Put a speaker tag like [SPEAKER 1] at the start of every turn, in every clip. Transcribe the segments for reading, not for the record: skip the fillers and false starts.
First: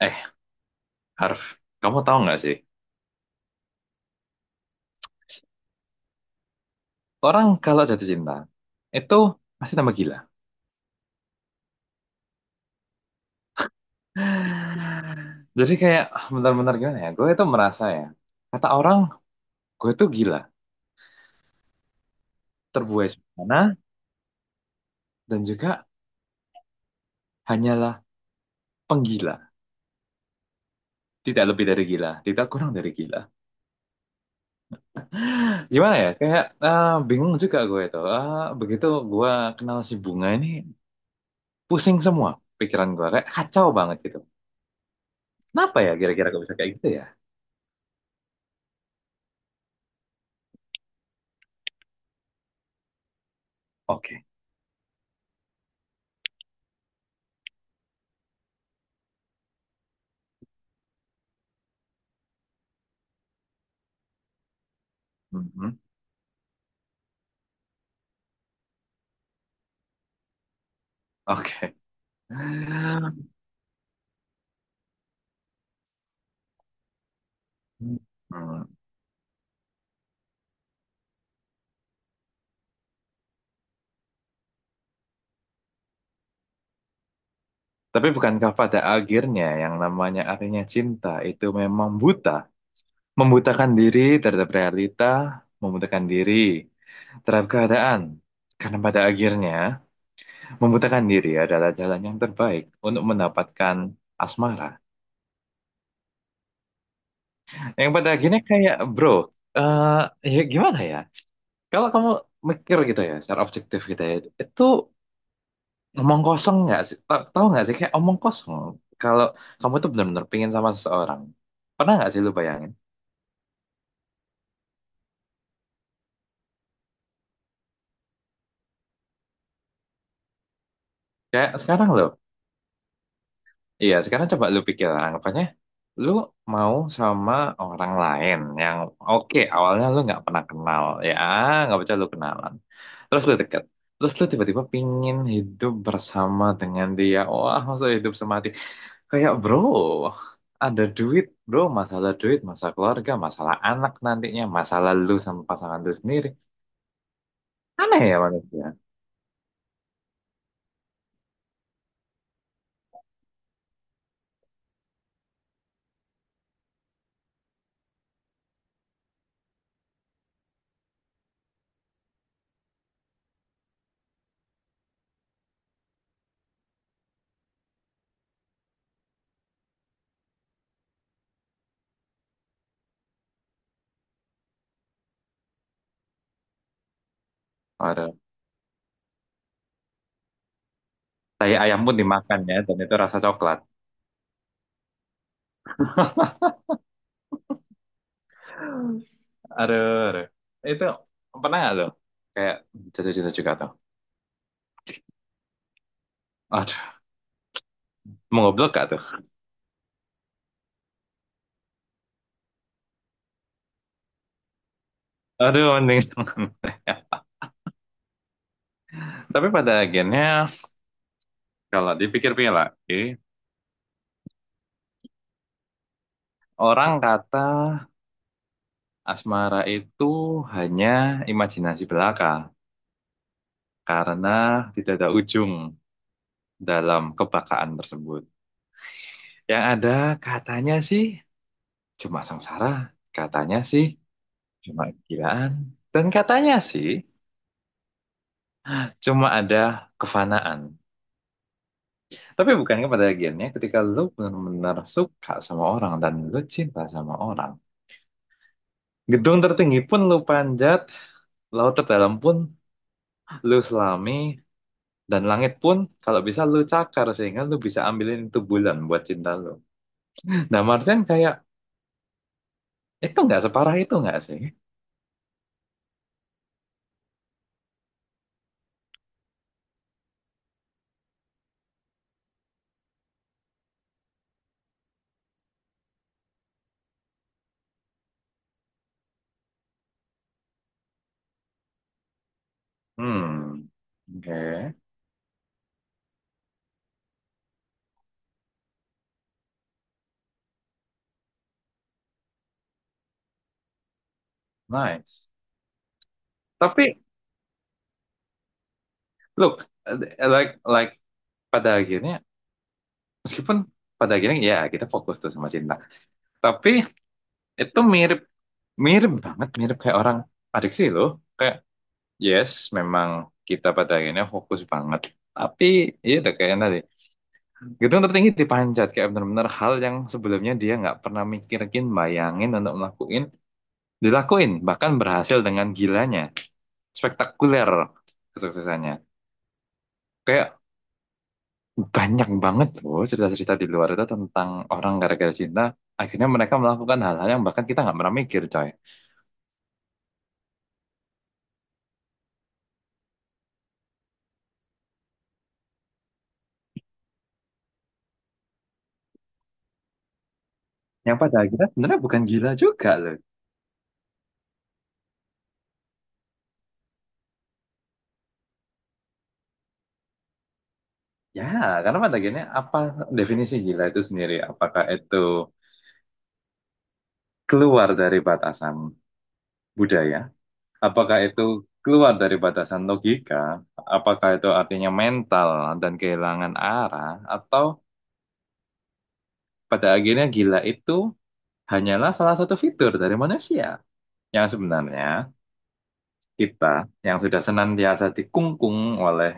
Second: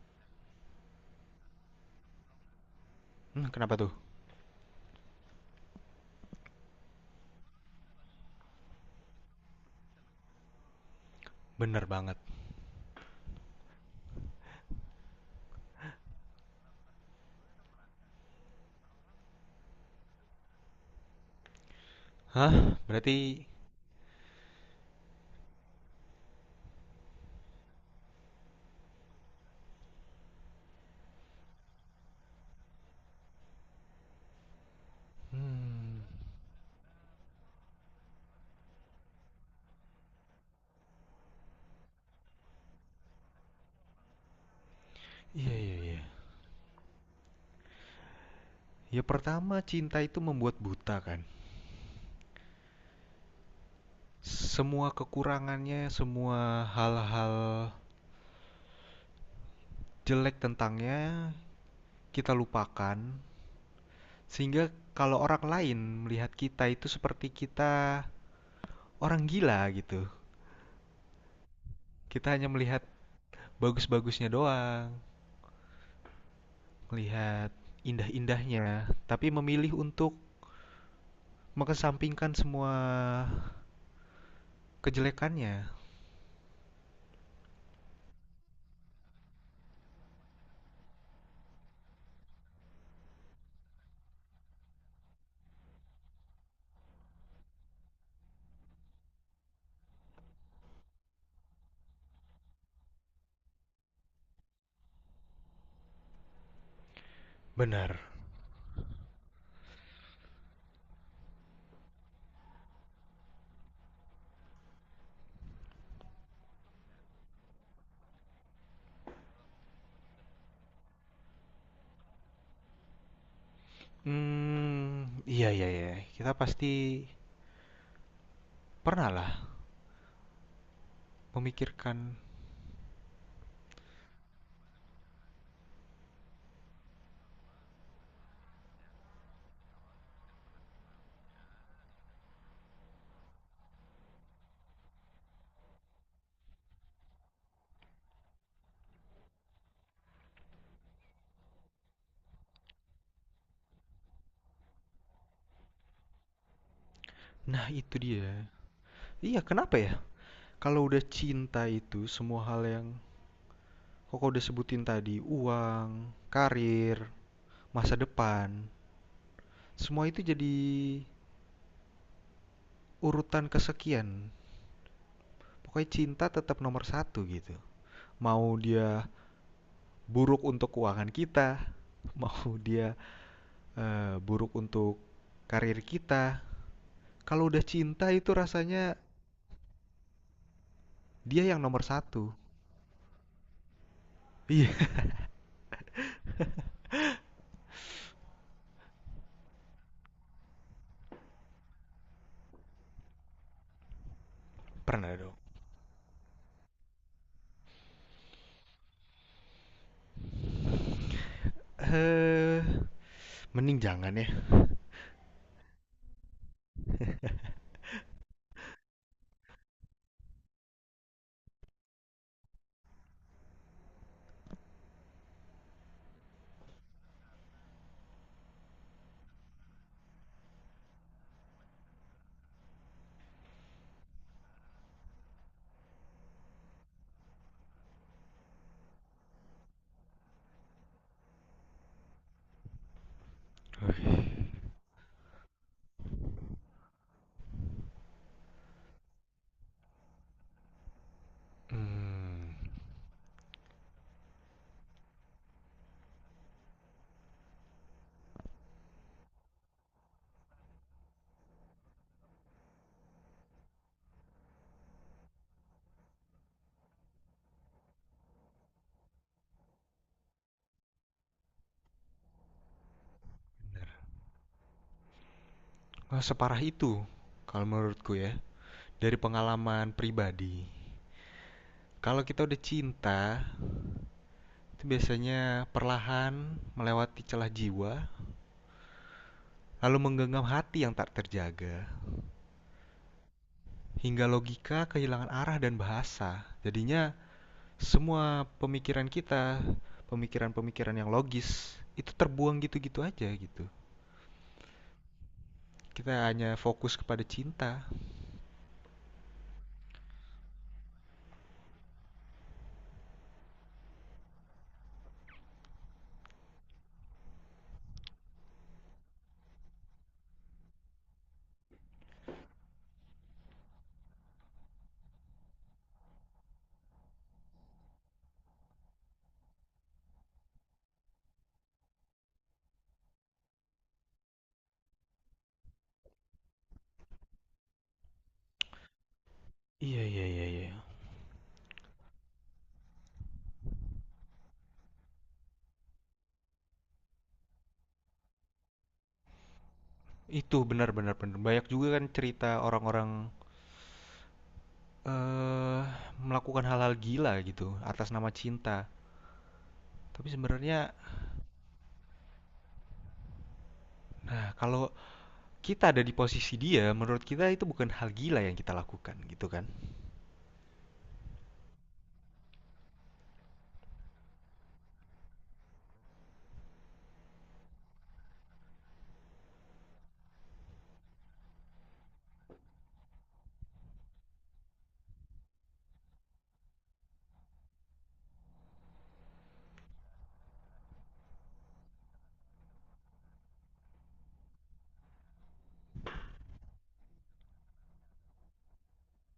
[SPEAKER 1] Eh, Harf, kamu tahu nggak sih?
[SPEAKER 2] Hmm, kenapa tuh?
[SPEAKER 1] Orang kalau jatuh cinta, itu pasti tambah gila.
[SPEAKER 2] Bener banget.
[SPEAKER 1] Jadi kayak benar-benar gimana ya? Gue itu merasa ya, kata orang, gue itu gila.
[SPEAKER 2] Hah?
[SPEAKER 1] Terbuai
[SPEAKER 2] Berarti...
[SPEAKER 1] sana dan juga hanyalah penggila. Tidak lebih dari gila, tidak kurang dari gila. Gimana
[SPEAKER 2] Hmm...
[SPEAKER 1] ya? Kayak bingung juga gue itu. Begitu gue kenal si Bunga ini, pusing semua pikiran gue. Kayak kacau banget gitu.
[SPEAKER 2] Iya, iya,
[SPEAKER 1] Kenapa ya
[SPEAKER 2] iya.
[SPEAKER 1] kira-kira gue bisa kayak gitu ya?
[SPEAKER 2] Ya pertama, cinta itu membuat buta kan.
[SPEAKER 1] Oke.
[SPEAKER 2] Semua kekurangannya, semua hal-hal jelek tentangnya kita lupakan. Sehingga kalau orang lain
[SPEAKER 1] Mhm.
[SPEAKER 2] melihat kita itu seperti kita orang gila gitu.
[SPEAKER 1] Oke.
[SPEAKER 2] Kita hanya melihat
[SPEAKER 1] Hmm.
[SPEAKER 2] bagus-bagusnya doang, melihat indah-indahnya, tapi memilih untuk mengesampingkan semua kejelekannya.
[SPEAKER 1] Tapi bukankah pada akhirnya yang namanya artinya cinta itu memang buta, membutakan diri terhadap realita, membutakan diri terhadap keadaan. Karena pada akhirnya membutakan diri adalah jalan yang terbaik untuk mendapatkan asmara. Yang
[SPEAKER 2] Benar.
[SPEAKER 1] pada akhirnya kayak bro, eh ya gimana ya? Kalau kamu mikir gitu ya, secara objektif gitu ya, itu omong kosong nggak sih? Tahu nggak sih kayak omong kosong. Kalau kamu tuh benar-benar pingin sama seseorang, pernah nggak sih lu bayangin?
[SPEAKER 2] Iya iya iya, kita pasti pernah lah
[SPEAKER 1] Kayak sekarang lo,
[SPEAKER 2] memikirkan
[SPEAKER 1] iya sekarang coba lu pikir anggapannya lu mau sama orang lain yang oke awalnya lu nggak pernah kenal ya nggak percaya lu kenalan terus lu deket terus lu tiba-tiba pingin hidup bersama dengan dia, wah masa hidup semati. Kayak bro, ada duit bro, masalah duit, masalah keluarga, masalah anak nantinya, masalah lu sama pasangan lu sendiri.
[SPEAKER 2] nah itu
[SPEAKER 1] Aneh ya
[SPEAKER 2] dia.
[SPEAKER 1] manusia.
[SPEAKER 2] Iya, kenapa ya? Kalau udah cinta itu semua hal yang Kakak udah sebutin tadi, uang, karir, masa depan, semua itu jadi urutan kesekian. Pokoknya cinta tetap nomor satu gitu. Mau dia buruk untuk keuangan kita, mau dia, buruk untuk karir kita, kalau udah cinta
[SPEAKER 1] Ada
[SPEAKER 2] itu rasanya dia
[SPEAKER 1] tai
[SPEAKER 2] yang
[SPEAKER 1] ayam
[SPEAKER 2] nomor
[SPEAKER 1] pun
[SPEAKER 2] satu.
[SPEAKER 1] dimakan ya, dan itu rasa coklat.
[SPEAKER 2] Iya,
[SPEAKER 1] Aduh, aduh. Itu pernah nggak tuh? Kayak jatuh-jatuh juga tuh.
[SPEAKER 2] pernah dong.
[SPEAKER 1] Aduh, mau goblok gak tuh?
[SPEAKER 2] eh Mending jangan ya.
[SPEAKER 1] Aduh, mending setengah. Tapi pada akhirnya, kalau dipikir-pikir lagi, orang kata asmara itu hanya imajinasi belaka. Karena tidak ada ujung dalam kebakaan tersebut. Yang ada katanya sih cuma sengsara, katanya sih cuma kegilaan, dan katanya sih cuma ada kefanaan.
[SPEAKER 2] Hmm,
[SPEAKER 1] Tapi bukan kepada bagiannya ketika lu benar-benar suka sama orang dan lu cinta sama orang. Gedung tertinggi pun lu panjat, laut terdalam pun lu selami, dan langit pun kalau bisa lu cakar sehingga lu bisa ambilin itu bulan buat cinta lu. Nah Martian kayak, itu nggak separah itu nggak sih?
[SPEAKER 2] wah, separah itu kalau menurutku ya dari pengalaman pribadi. Kalau kita udah cinta, itu biasanya perlahan melewati celah jiwa, lalu menggenggam hati yang tak terjaga,
[SPEAKER 1] Hmm.
[SPEAKER 2] hingga
[SPEAKER 1] Okay.
[SPEAKER 2] logika kehilangan arah dan bahasa. Jadinya semua pemikiran kita, pemikiran-pemikiran yang logis itu terbuang gitu-gitu aja gitu.
[SPEAKER 1] Nice.
[SPEAKER 2] Kita hanya fokus
[SPEAKER 1] Tapi,
[SPEAKER 2] kepada cinta.
[SPEAKER 1] look, uh, like, like pada akhirnya, meskipun pada akhirnya ya kita fokus tuh sama cinta. Tapi itu mirip, mirip banget, mirip kayak orang adiksi loh. Kayak, yes, memang kita pada akhirnya fokus banget. Tapi, iya udah kayak tadi. Gedung tertinggi dipanjat kayak benar-benar hal yang sebelumnya dia nggak pernah mikirin, bayangin untuk melakuin, dilakuin. Bahkan berhasil dengan gilanya. Spektakuler kesuksesannya.
[SPEAKER 2] Iya iya iya
[SPEAKER 1] Kayak
[SPEAKER 2] iya.
[SPEAKER 1] banyak banget loh cerita-cerita di luar itu tentang orang gara-gara cinta akhirnya mereka melakukan hal-hal yang bahkan kita nggak pernah mikir coy.
[SPEAKER 2] Itu benar-benar benar. Banyak juga kan cerita orang-orang eh melakukan hal-hal gila gitu atas nama cinta. Tapi sebenarnya,
[SPEAKER 1] Yang pada akhirnya sebenarnya bukan gila juga loh,
[SPEAKER 2] nah kalau kita ada di posisi dia, menurut kita itu bukan hal gila yang kita lakukan gitu kan?
[SPEAKER 1] ya, karena pada akhirnya apa definisi gila itu sendiri? Apakah itu keluar dari batasan budaya, apakah itu keluar dari batasan logika, apakah itu artinya mental dan kehilangan arah, atau pada akhirnya gila itu hanyalah salah satu fitur dari manusia yang sebenarnya kita, yang sudah senantiasa dikungkung oleh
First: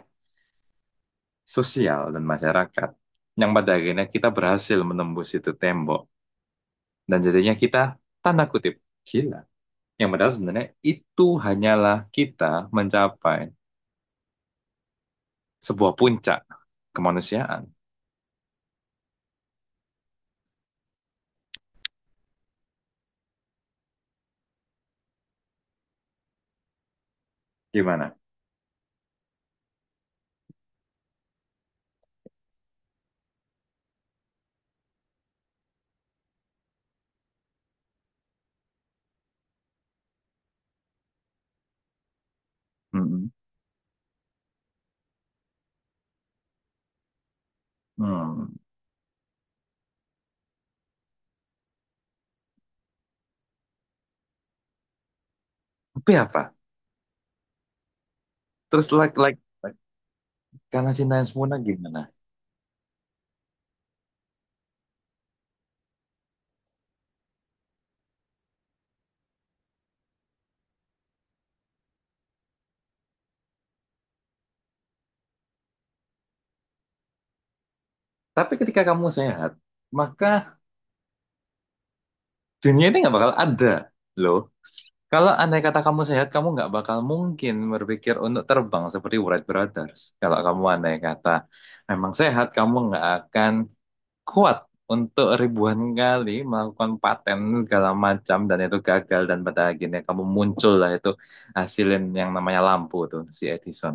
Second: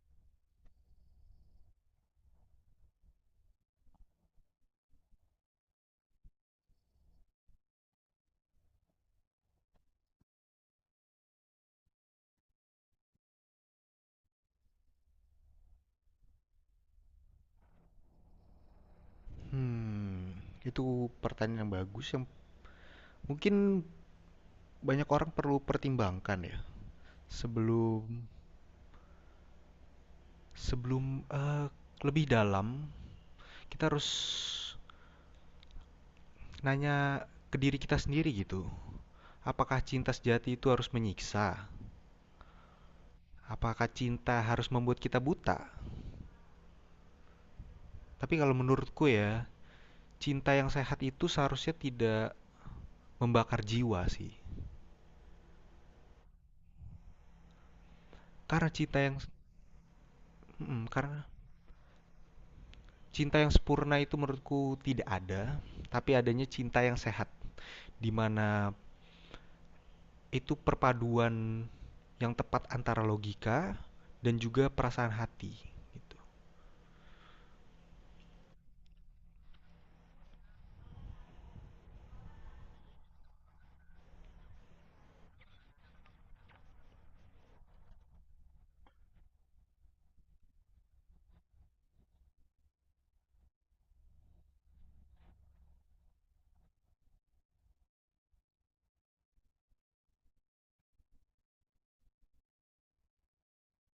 [SPEAKER 1] sosial dan masyarakat, yang pada akhirnya kita berhasil menembus itu tembok, dan jadinya kita, tanda kutip, gila. Yang padahal sebenarnya itu hanyalah kita mencapai sebuah puncak kemanusiaan.
[SPEAKER 2] Hmm, itu pertanyaan yang bagus yang mungkin banyak orang perlu pertimbangkan ya sebelum
[SPEAKER 1] Gimana?
[SPEAKER 2] sebelum eh, lebih dalam kita harus nanya ke diri kita sendiri gitu. Apakah cinta sejati itu harus menyiksa?
[SPEAKER 1] Mm-mm.
[SPEAKER 2] Apakah cinta harus membuat kita buta? Tapi kalau
[SPEAKER 1] Hmm.
[SPEAKER 2] menurutku ya, cinta yang sehat itu seharusnya tidak membakar jiwa sih.
[SPEAKER 1] Tapi apa?
[SPEAKER 2] Karena
[SPEAKER 1] Terus like, karena
[SPEAKER 2] mm,
[SPEAKER 1] cinta
[SPEAKER 2] karena
[SPEAKER 1] yang sempurna gimana?
[SPEAKER 2] cinta yang sempurna itu menurutku tidak ada, tapi adanya cinta yang sehat di mana itu perpaduan yang tepat antara logika dan juga perasaan hati gitu.
[SPEAKER 1] Tapi ketika kamu sehat, maka dunia ini nggak bakal ada loh. Kalau andai kata kamu sehat, kamu nggak bakal mungkin berpikir untuk terbang seperti Wright Brothers. Kalau kamu andai kata memang sehat, kamu nggak akan kuat untuk ribuan kali melakukan paten segala macam dan itu gagal dan pada akhirnya kamu muncul lah itu hasilin yang namanya lampu tuh si Edison.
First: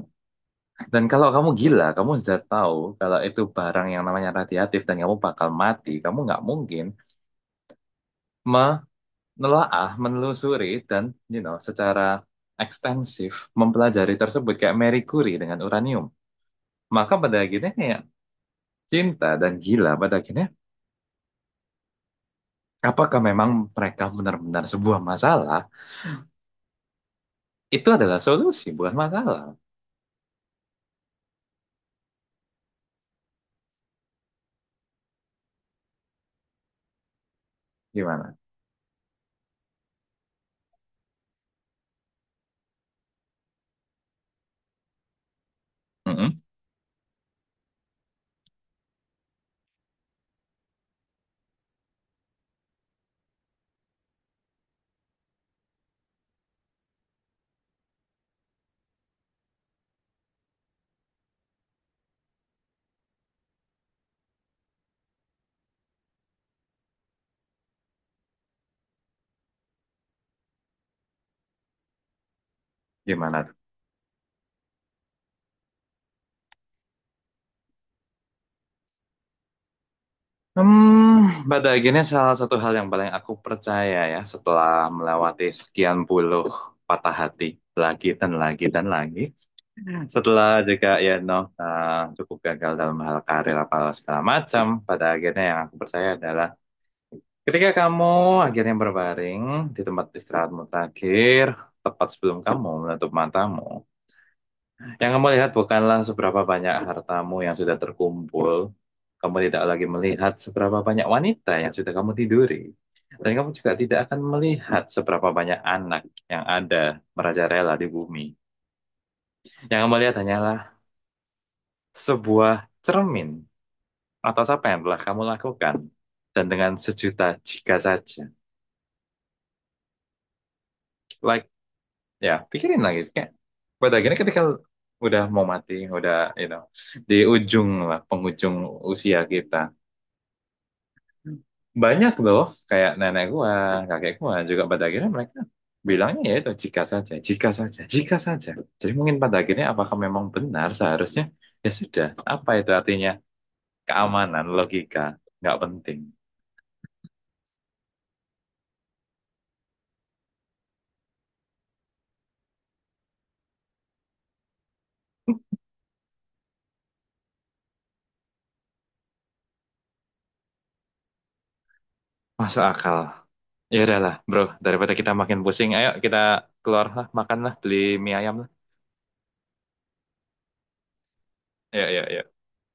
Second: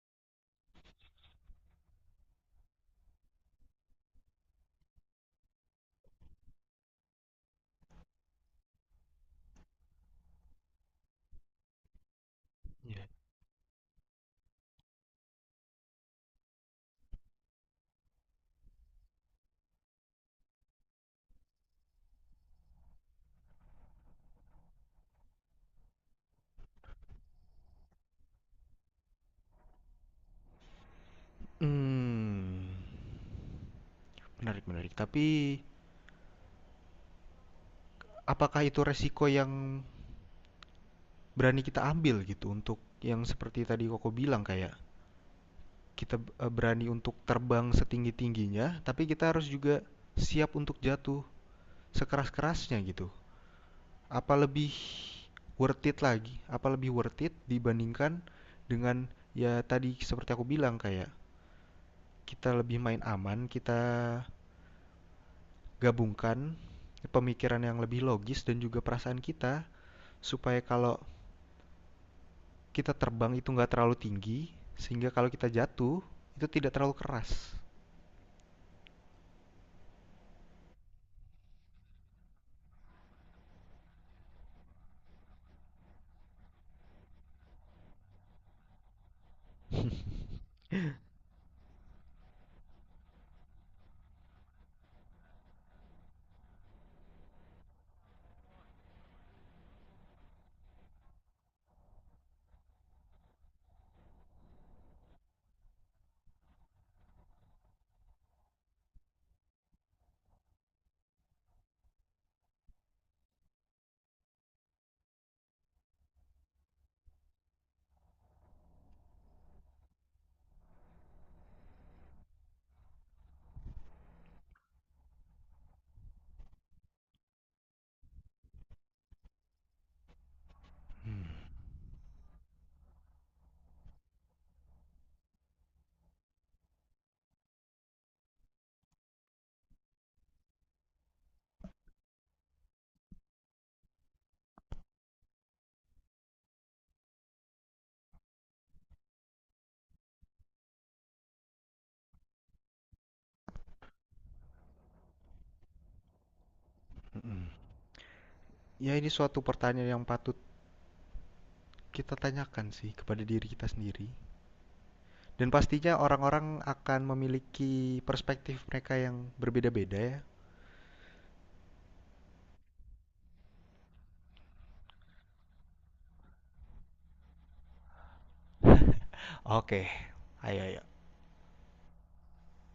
[SPEAKER 1] Dan kalau kamu gila, kamu sudah tahu kalau itu barang yang namanya radiatif dan kamu bakal mati, kamu nggak mungkin nelaah, menelusuri dan you know secara
[SPEAKER 2] Iya.
[SPEAKER 1] ekstensif mempelajari tersebut kayak Marie Curie dengan uranium. Maka pada akhirnya kayak cinta dan gila pada akhirnya apakah memang mereka benar-benar sebuah masalah? Itu adalah solusi bukan masalah.
[SPEAKER 2] Hmm. Menarik, menarik. Tapi
[SPEAKER 1] Gimana?
[SPEAKER 2] apakah itu resiko yang berani kita ambil gitu untuk yang seperti tadi Koko bilang kayak kita
[SPEAKER 1] Mm-mm.
[SPEAKER 2] berani untuk terbang setinggi-tingginya, tapi kita harus juga siap untuk jatuh sekeras-kerasnya gitu. Apa lebih worth it lagi? Apa lebih worth it dibandingkan dengan ya tadi seperti aku bilang kayak kita lebih main aman, kita gabungkan pemikiran yang lebih logis dan juga perasaan kita supaya kalau kita terbang
[SPEAKER 1] Gimana
[SPEAKER 2] itu
[SPEAKER 1] tuh?
[SPEAKER 2] nggak terlalu tinggi, sehingga kalau kita jatuh itu tidak terlalu keras.
[SPEAKER 1] Hmm, pada akhirnya salah satu hal yang paling aku percaya ya setelah melewati sekian puluh patah hati lagi dan lagi dan lagi. Setelah juga ya no eh, cukup gagal dalam hal karir apa segala macam, pada akhirnya yang aku percaya adalah ketika kamu akhirnya berbaring di tempat istirahatmu terakhir, tepat sebelum kamu menutup matamu, yang kamu lihat bukanlah seberapa banyak hartamu yang sudah terkumpul, kamu tidak lagi melihat seberapa banyak wanita yang sudah kamu tiduri, dan kamu juga tidak akan melihat seberapa banyak anak yang ada merajalela di bumi. Yang kamu lihat hanyalah sebuah cermin atas apa yang telah kamu lakukan dan dengan sejuta jika saja. Like, ya, pikirin lagi. Kayak, pada akhirnya ketika udah mau mati, udah, you know, di ujung lah, penghujung usia kita, banyak loh, kayak nenek gua, kakek gua, juga pada akhirnya mereka bilangnya ya itu jika saja, jika saja, jika saja. Jadi mungkin pada akhirnya apakah memang benar seharusnya, ya sudah, apa itu artinya keamanan, logika, nggak penting.
[SPEAKER 2] Mm-mm. Ya ini suatu pertanyaan yang patut kita tanyakan sih kepada diri kita sendiri. Dan pastinya orang-orang akan memiliki perspektif mereka yang berbeda-beda ya.
[SPEAKER 1] Masuk akal. Ya udahlah, bro. Daripada kita makin pusing, ayo kita keluar lah, makan lah, beli mie ayam lah.
[SPEAKER 2] Oke, ayo ayo.
[SPEAKER 1] Ya, ya, ya.